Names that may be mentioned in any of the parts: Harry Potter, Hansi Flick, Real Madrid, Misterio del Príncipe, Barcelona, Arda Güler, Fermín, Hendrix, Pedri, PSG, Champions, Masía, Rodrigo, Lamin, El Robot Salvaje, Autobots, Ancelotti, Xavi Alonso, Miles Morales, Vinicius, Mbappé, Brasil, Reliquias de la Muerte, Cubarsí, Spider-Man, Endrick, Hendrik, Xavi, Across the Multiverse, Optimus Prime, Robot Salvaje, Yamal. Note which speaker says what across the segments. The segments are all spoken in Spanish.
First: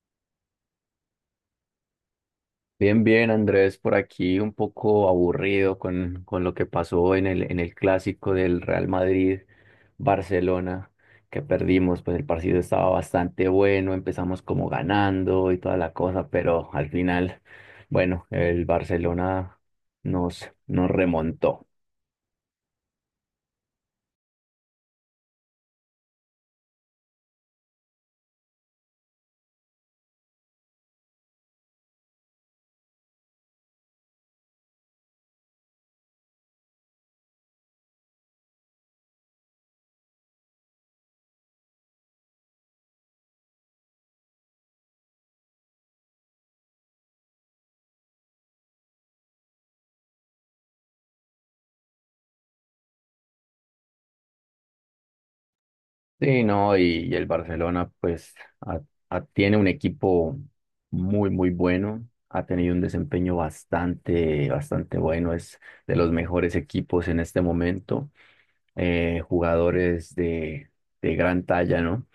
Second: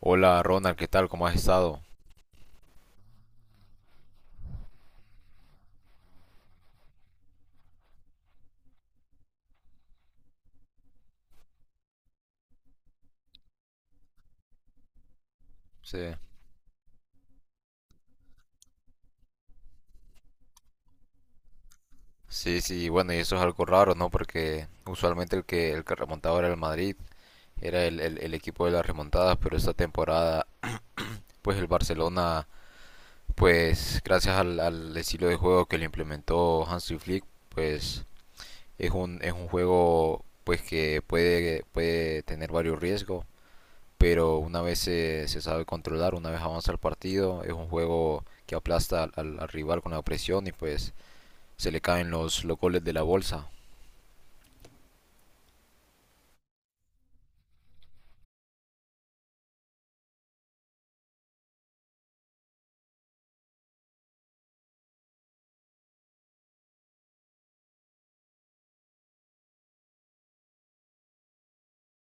Speaker 1: Hola Ronald, ¿qué tal? ¿Cómo has estado?
Speaker 2: Bien, bien, Andrés, por aquí un poco aburrido con lo que pasó en el clásico del Real Madrid-Barcelona que perdimos. Pues el partido estaba bastante bueno, empezamos como ganando y toda la
Speaker 1: Sí,
Speaker 2: cosa, pero al final, bueno, el Barcelona nos remontó.
Speaker 1: sí, sí, bueno, y eso es algo raro, ¿no? Porque usualmente el que remontaba era el Madrid, era el equipo de las remontadas, pero esta temporada, pues el Barcelona, pues gracias al estilo de juego que le implementó Hansi Flick, pues es un juego pues que puede tener varios riesgos, pero una vez se sabe controlar, una vez avanza el partido, es un juego que aplasta al rival con la presión y pues se le caen los goles de la bolsa.
Speaker 2: Sí, no, y el Barcelona pues a- tiene un equipo muy, muy bueno, ha tenido un desempeño bastante bueno, es de los mejores equipos en este momento, jugadores de gran talla, ¿no?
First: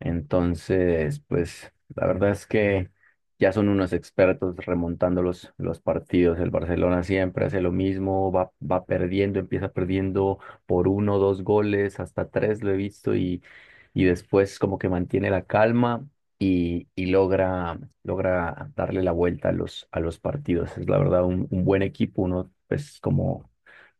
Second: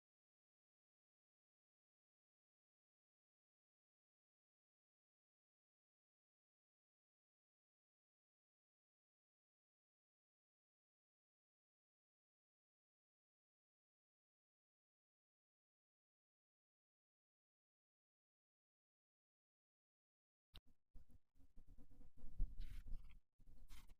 Speaker 2: Entonces, pues la verdad es que ya son unos expertos remontando los partidos. El Barcelona siempre hace lo mismo, va perdiendo, empieza perdiendo por uno, dos goles, hasta tres lo he visto, y después como que mantiene la calma y logra, logra darle la vuelta a a los partidos. Es la verdad un buen equipo. Uno pues como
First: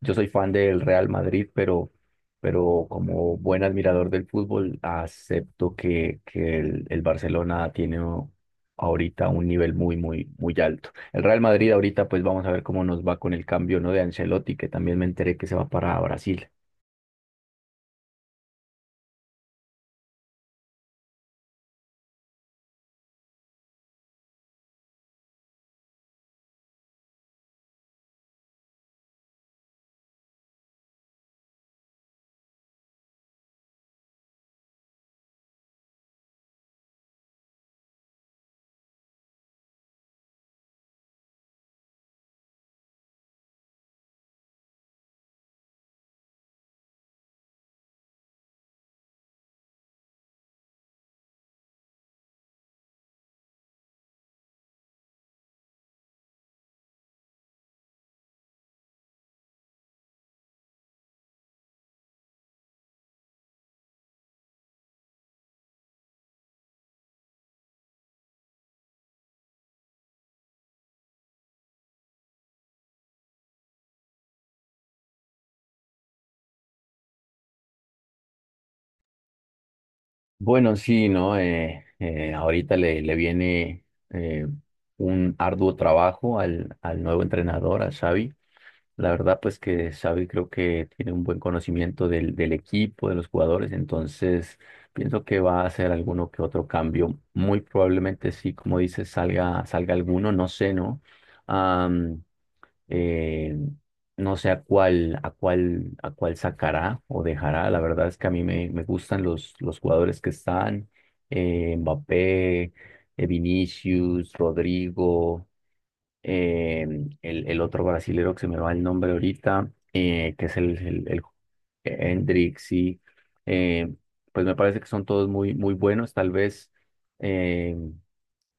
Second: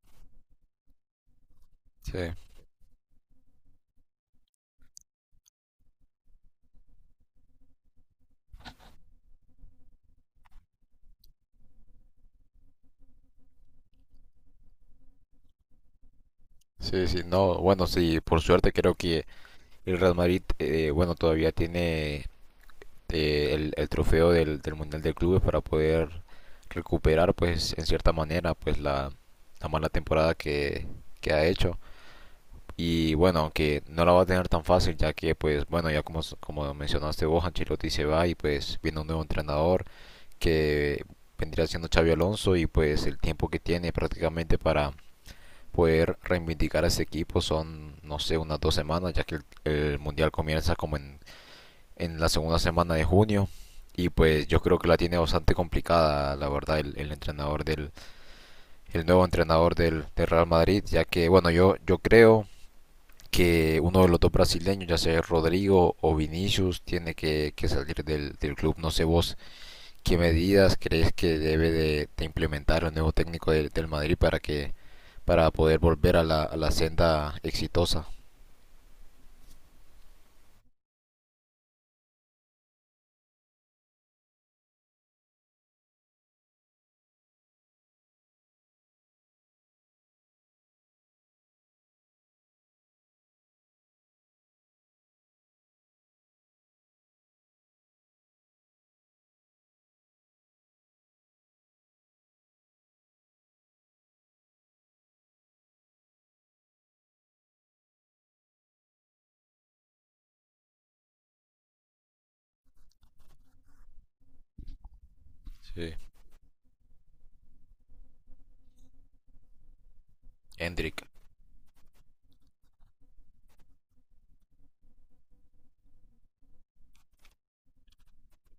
Speaker 2: yo soy fan del Real Madrid, pero
Speaker 1: Sí,
Speaker 2: como buen admirador del fútbol, acepto que el Barcelona tiene ahorita un nivel muy, muy, muy alto. El Real Madrid ahorita, pues vamos a ver cómo nos va con el cambio, ¿no?, de Ancelotti, que también me enteré que se va para Brasil.
Speaker 1: sí, sí, no, bueno, sí, por suerte creo que el Real Madrid, bueno, todavía tiene el trofeo del Mundial de Clubes para poder recuperar, pues, en cierta manera, pues, la mala temporada que ha hecho. Y bueno, aunque no la va a tener tan fácil, ya que, pues, bueno, ya como mencionaste vos, Ancelotti se va y pues viene un nuevo entrenador que vendría siendo Xavi Alonso y pues el tiempo que tiene prácticamente para poder reivindicar a ese equipo son, no sé, unas dos semanas, ya que el mundial comienza como en la segunda semana de junio. Y pues yo creo que la tiene bastante complicada, la verdad, el nuevo entrenador del Real Madrid, ya que, bueno, yo creo que uno de los dos brasileños, ya sea Rodrigo o Vinicius, tiene que salir del club. No sé vos qué medidas crees que debe de implementar el nuevo técnico del Madrid para poder volver a la senda exitosa.
Speaker 2: Bueno, sí, ¿no? Ahorita le viene eh, un arduo trabajo al, al nuevo entrenador, a Xavi. La verdad, pues que Xavi creo que tiene un buen conocimiento del equipo, de los jugadores. Entonces pienso que va a hacer alguno que otro cambio. Muy probablemente sí, como dices, salga alguno, no sé, ¿no? eh, no sé a a cuál sacará o dejará. La verdad es que a mí me gustan los jugadores que están. Eh, Mbappé, Vinicius, Rodrigo,
Speaker 1: Sí,
Speaker 2: eh, el otro brasilero que se me va el nombre ahorita, que es
Speaker 1: Hendrik.
Speaker 2: el Hendrix, sí. Eh, pues me parece que son todos muy, muy buenos. Tal vez, eh,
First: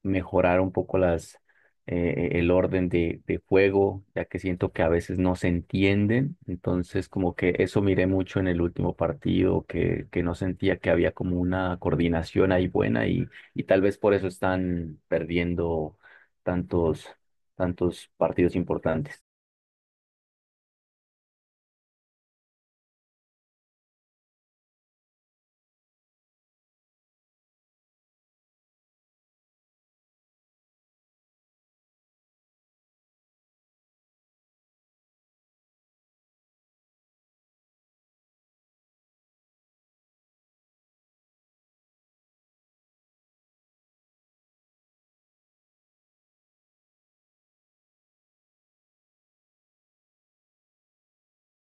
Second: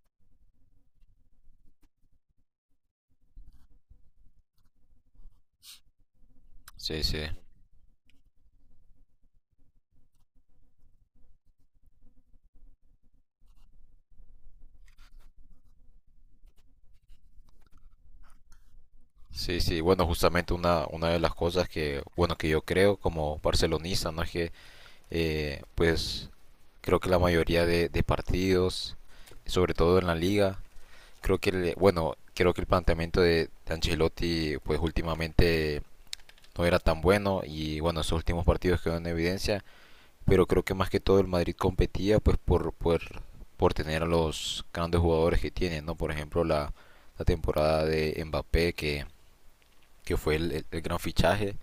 Speaker 2: mejorar un poco las, el orden de juego, ya que siento que a veces no se entienden.
Speaker 1: Sí,
Speaker 2: Entonces,
Speaker 1: sí.
Speaker 2: como que eso miré mucho en el último partido, que no sentía que había como una coordinación ahí buena, y tal vez por eso están perdiendo tantos, tantos partidos importantes.
Speaker 1: Sí, sí. Bueno, justamente una de las cosas que, bueno, que yo creo como barcelonista, ¿no? Es que, pues, creo que la mayoría de partidos, sobre todo en la liga, creo que, bueno, creo que el planteamiento de Ancelotti, pues, últimamente no era tan bueno y, bueno, esos últimos partidos quedaron en evidencia, pero creo que más que todo el Madrid competía pues por tener a los grandes jugadores que tiene, ¿no? Por ejemplo, la temporada de Mbappé, que fue el gran fichaje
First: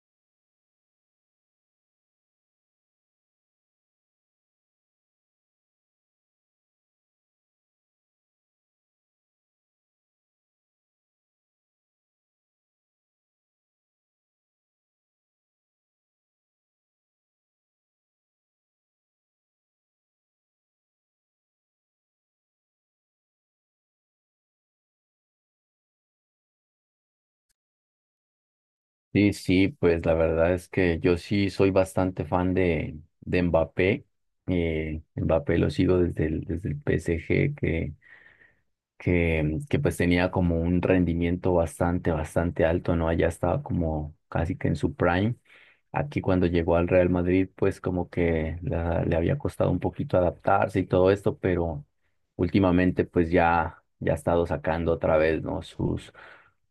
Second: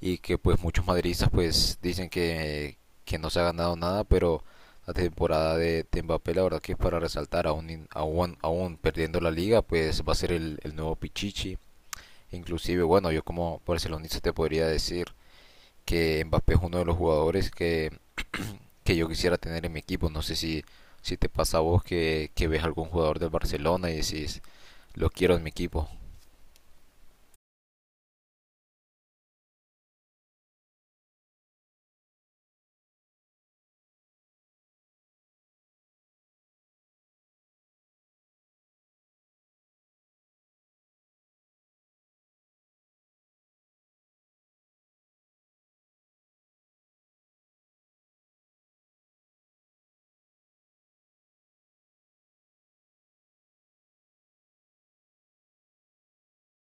Speaker 1: y que pues muchos madridistas pues dicen que no se ha ganado nada, pero la temporada de Mbappé la verdad que es para resaltar, aún perdiendo la liga, pues va a ser el nuevo Pichichi. Inclusive, bueno, yo como barcelonista te podría decir que Mbappé es uno de los jugadores que yo quisiera tener en mi equipo. No sé si te pasa a vos que ves algún jugador del Barcelona y decís, lo quiero en mi equipo.
Speaker 2: Sí, sí, pues la verdad es que yo sí soy bastante fan de Mbappé. Mbappé lo sigo desde desde el PSG, que pues tenía como un rendimiento bastante, bastante alto, ¿no? Allá estaba como casi que en su prime. Aquí cuando llegó al Real Madrid, pues como que le había costado un poquito adaptarse y todo esto, pero últimamente pues ya ha estado sacando otra vez, ¿no?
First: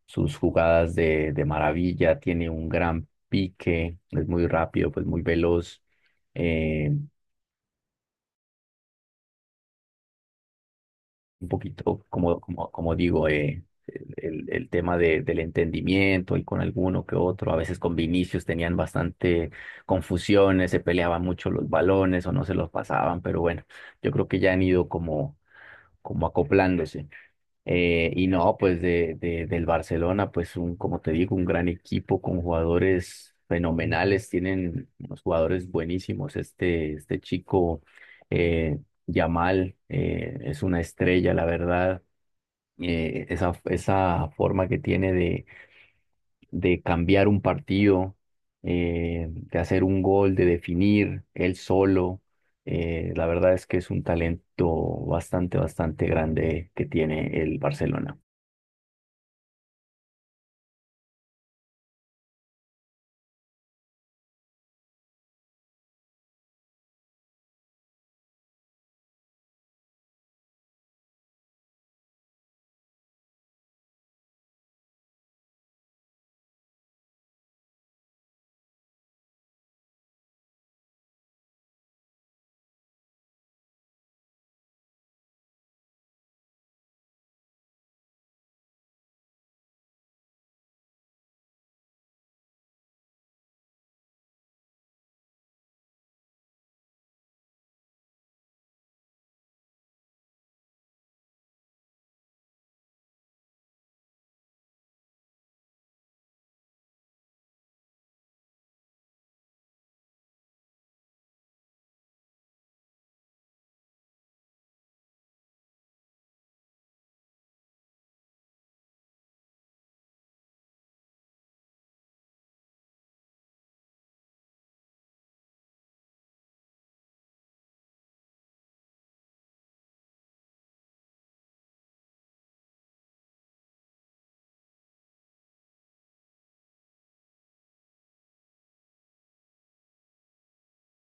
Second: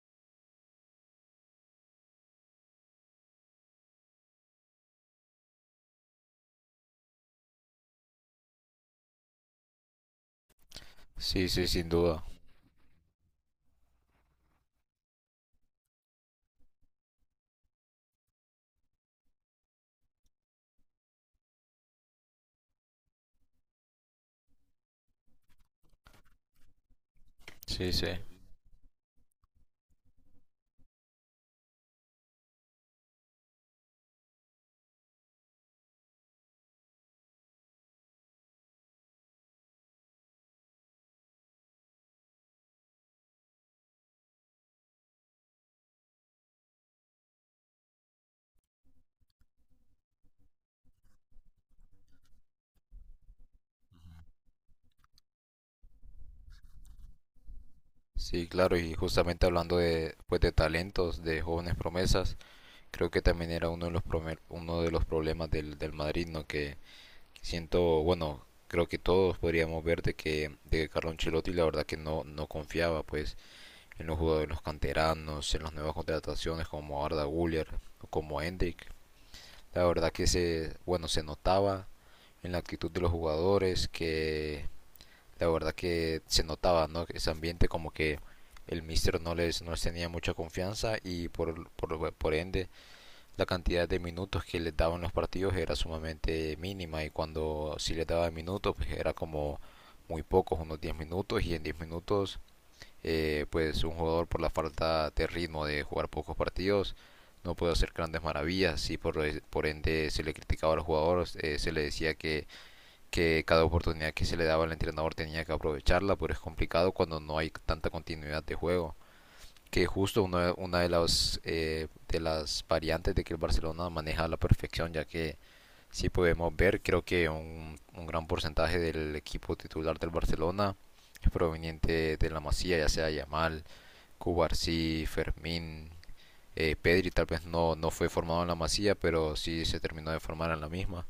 Speaker 2: Sus jugadas de maravilla, tiene un gran pique, es muy rápido, pues muy veloz. Eh,
Speaker 1: Sí,
Speaker 2: un
Speaker 1: sí, sin
Speaker 2: poquito,
Speaker 1: duda.
Speaker 2: como digo, el tema del entendimiento y con alguno que otro. A veces con Vinicius tenían bastante confusiones, se peleaban mucho los balones o no se los pasaban, pero bueno, yo creo que ya han ido como, como acoplándose.
Speaker 1: Sí, sí.
Speaker 2: Y no, pues del Barcelona, pues un, como te digo, un gran equipo con jugadores fenomenales, tienen unos jugadores buenísimos. Este chico, eh, Yamal, es una estrella, la verdad. Esa forma que tiene de cambiar un partido, de hacer un gol, de definir él solo, la verdad es que es un talento bastante, bastante grande que tiene el Barcelona.
Speaker 1: Sí, claro, y justamente hablando de, pues, de talentos, de jóvenes promesas, creo que también era uno de los problemas del Madrid, ¿no? Que siento, bueno, creo que todos podríamos ver de que Carlo Ancelotti la verdad que no confiaba, pues, en los jugadores, en los canteranos, en las nuevas contrataciones como Arda Güler, como Endrick. La verdad que bueno, se notaba en la actitud de los jugadores que la verdad que se notaba, ¿no? Ese ambiente como que el mister no les tenía mucha confianza y por ende la cantidad de minutos que les daban los partidos era sumamente mínima, y cuando sí les daba minutos pues era como muy pocos, unos 10 minutos, y en 10 minutos pues un jugador por la falta de ritmo de jugar pocos partidos no puede hacer grandes maravillas, y por ende se le criticaba a los jugadores, se le decía que, cada oportunidad que se le daba al entrenador tenía que aprovecharla, pero es complicado cuando no hay tanta continuidad de juego. Que justo una de las variantes de que el Barcelona maneja a la perfección, ya que si podemos ver, creo que un gran porcentaje del equipo titular del Barcelona es proveniente de la Masía, ya sea Yamal, Cubarsí, Fermín, Pedri tal vez no fue formado en la Masía, pero sí se terminó de formar en la misma.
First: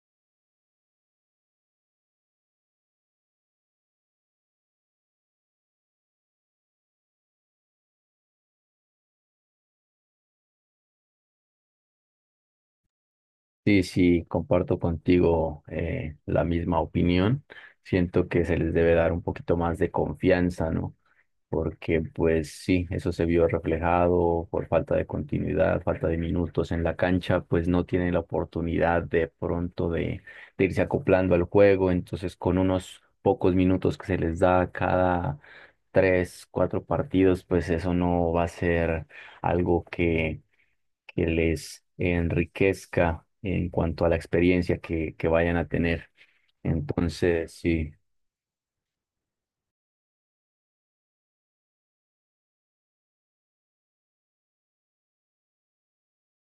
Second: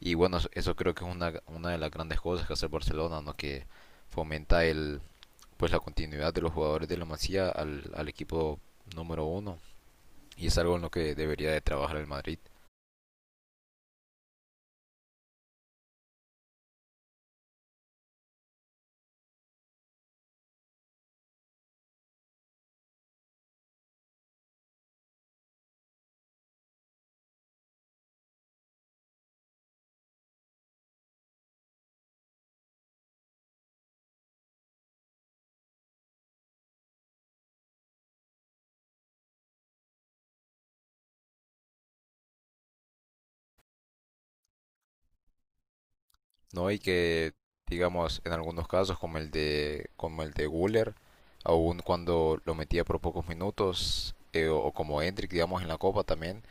Speaker 1: Y bueno, creo que es una de las grandes cosas que hace el Barcelona, ¿no? Que fomenta pues la continuidad de los jugadores de la Masía al equipo número uno. Y es algo en lo que debería de trabajar el Madrid.
Speaker 2: Sí, sí, comparto contigo, la misma opinión. Siento que se les debe dar un poquito más de confianza, ¿no? Porque pues sí, eso se vio reflejado por falta de continuidad, falta de minutos en la cancha, pues no tienen la oportunidad de pronto de irse acoplando al juego. Entonces, con unos pocos minutos que se les da cada tres, cuatro partidos, pues eso no va a ser algo que les enriquezca en cuanto a la experiencia que vayan a tener.
Speaker 1: ¿No? Y que,
Speaker 2: Entonces, sí,
Speaker 1: digamos, en algunos casos, como el de Güler, aún cuando lo metía por pocos minutos, o como Endrick, digamos, en la Copa también,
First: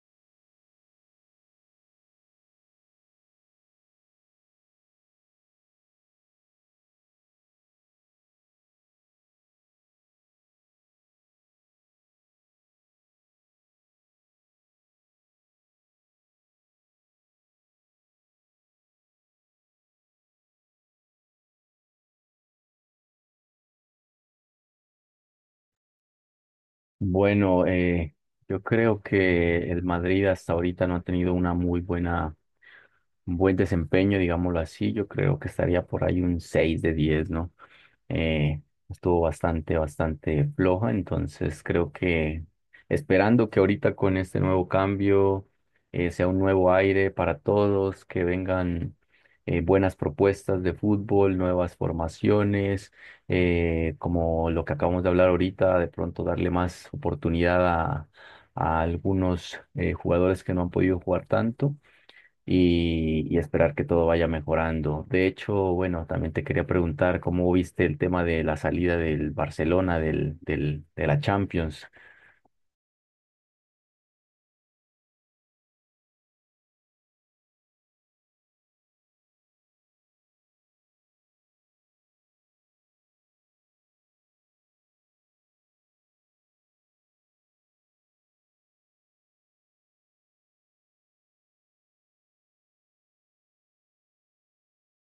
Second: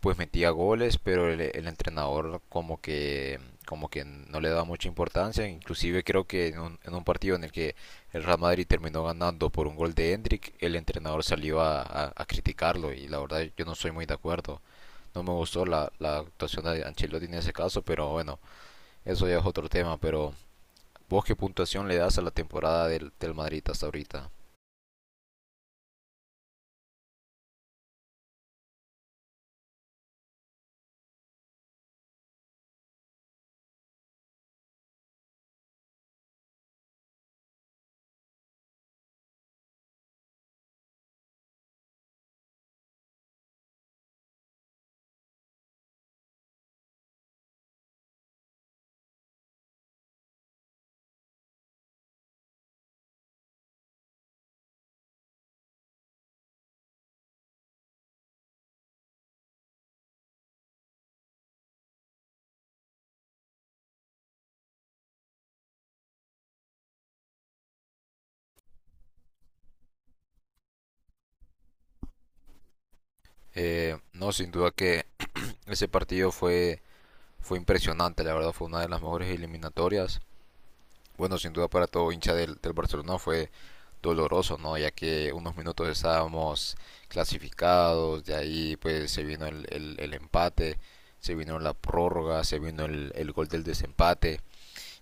Speaker 1: pues metía goles, pero el entrenador como que no le daba mucha importancia, inclusive creo que en un partido en el que el Real Madrid terminó ganando por un gol de Hendrik, el entrenador salió a criticarlo y la verdad yo no soy muy de acuerdo. No me gustó la actuación de Ancelotti en ese caso, pero bueno, eso ya es otro tema. ¿Pero vos qué puntuación le das a la temporada del Madrid hasta ahorita?
Speaker 2: bueno, yo creo que el Madrid hasta ahorita no ha tenido una muy buena, un buen desempeño, digámoslo así. Yo creo que estaría por ahí un 6 de 10, ¿no? Eh, estuvo bastante, bastante floja, entonces creo que esperando que ahorita con este nuevo cambio, sea un nuevo aire para todos, que vengan buenas propuestas de fútbol, nuevas formaciones, como lo que acabamos de hablar ahorita, de pronto darle más oportunidad a algunos jugadores que no han podido jugar tanto, y esperar que todo vaya mejorando. De hecho, bueno, también te quería preguntar cómo viste el tema de la salida del Barcelona de la Champions
Speaker 1: No, sin duda que ese partido fue impresionante, la verdad fue una de las mejores eliminatorias. Bueno, sin duda para todo hincha del Barcelona fue doloroso, ¿no? Ya que unos minutos estábamos clasificados, de ahí pues se vino el empate, se vino la prórroga, se vino el gol del desempate,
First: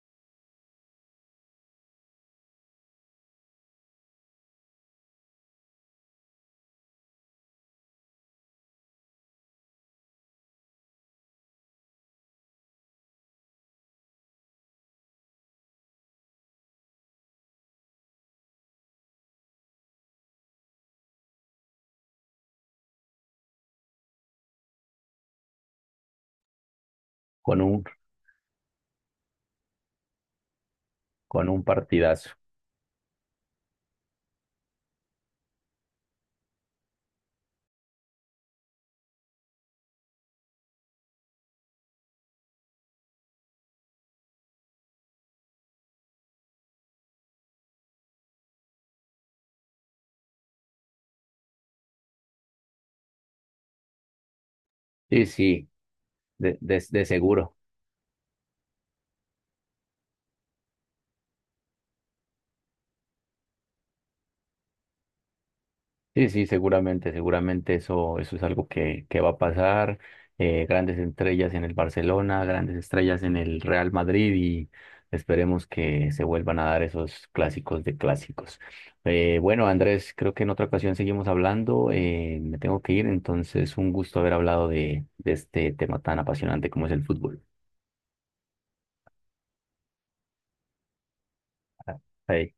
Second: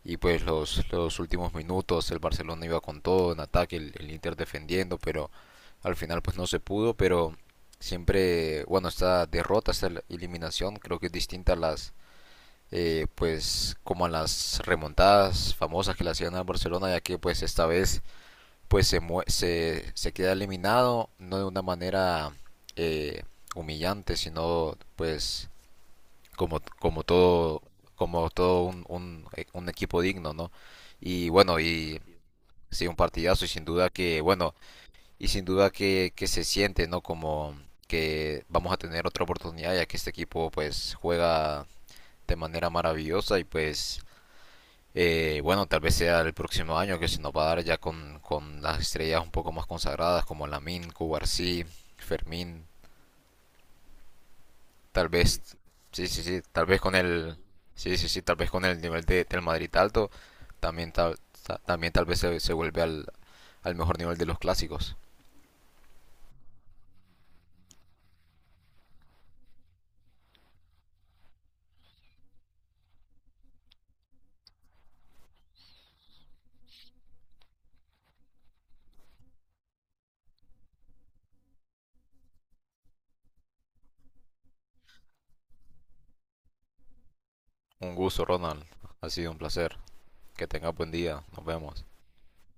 Speaker 1: y pues los últimos minutos el Barcelona iba con todo en ataque, el Inter defendiendo, pero al final pues no se pudo. Pero siempre, bueno, esta derrota, esta eliminación creo que es distinta a las pues como en las remontadas famosas que le hacían al Barcelona, ya que pues esta vez pues se queda eliminado, no de una manera eh, humillante, sino pues como, como
Speaker 2: con
Speaker 1: todo,
Speaker 2: un,
Speaker 1: como todo un equipo digno, ¿no? Y
Speaker 2: con
Speaker 1: bueno,
Speaker 2: un
Speaker 1: y
Speaker 2: partidazo.
Speaker 1: sí, un partidazo, y sin duda que, bueno, y sin duda que, se siente, ¿no? Como que vamos a tener otra oportunidad, ya que este equipo pues juega de manera maravillosa y pues bueno, tal vez sea el próximo año que se nos va a dar ya con las estrellas un poco más consagradas como Lamin, Cubarsí, Fermín, tal
Speaker 2: Sí,
Speaker 1: vez,
Speaker 2: sí,
Speaker 1: sí, sí, sí, tal vez con
Speaker 2: de
Speaker 1: el,
Speaker 2: seguro.
Speaker 1: sí, sí, sí, tal vez con el nivel del Madrid alto, también tal vez se vuelve al mejor nivel de los clásicos.
Speaker 2: Sí, sí, seguramente, seguramente eso, eso es algo que va a pasar. Grandes estrellas en el Barcelona, grandes estrellas en el Real Madrid, y esperemos que se vuelvan a dar esos clásicos de clásicos. Bueno, Andrés, creo que en otra ocasión seguimos hablando. Eh, me tengo que ir, entonces un gusto haber hablado de este tema tan apasionante como es el fútbol.
Speaker 1: Un gusto, Ronald, ha sido un placer, que tengas buen día, nos vemos.
Speaker 2: Ahí.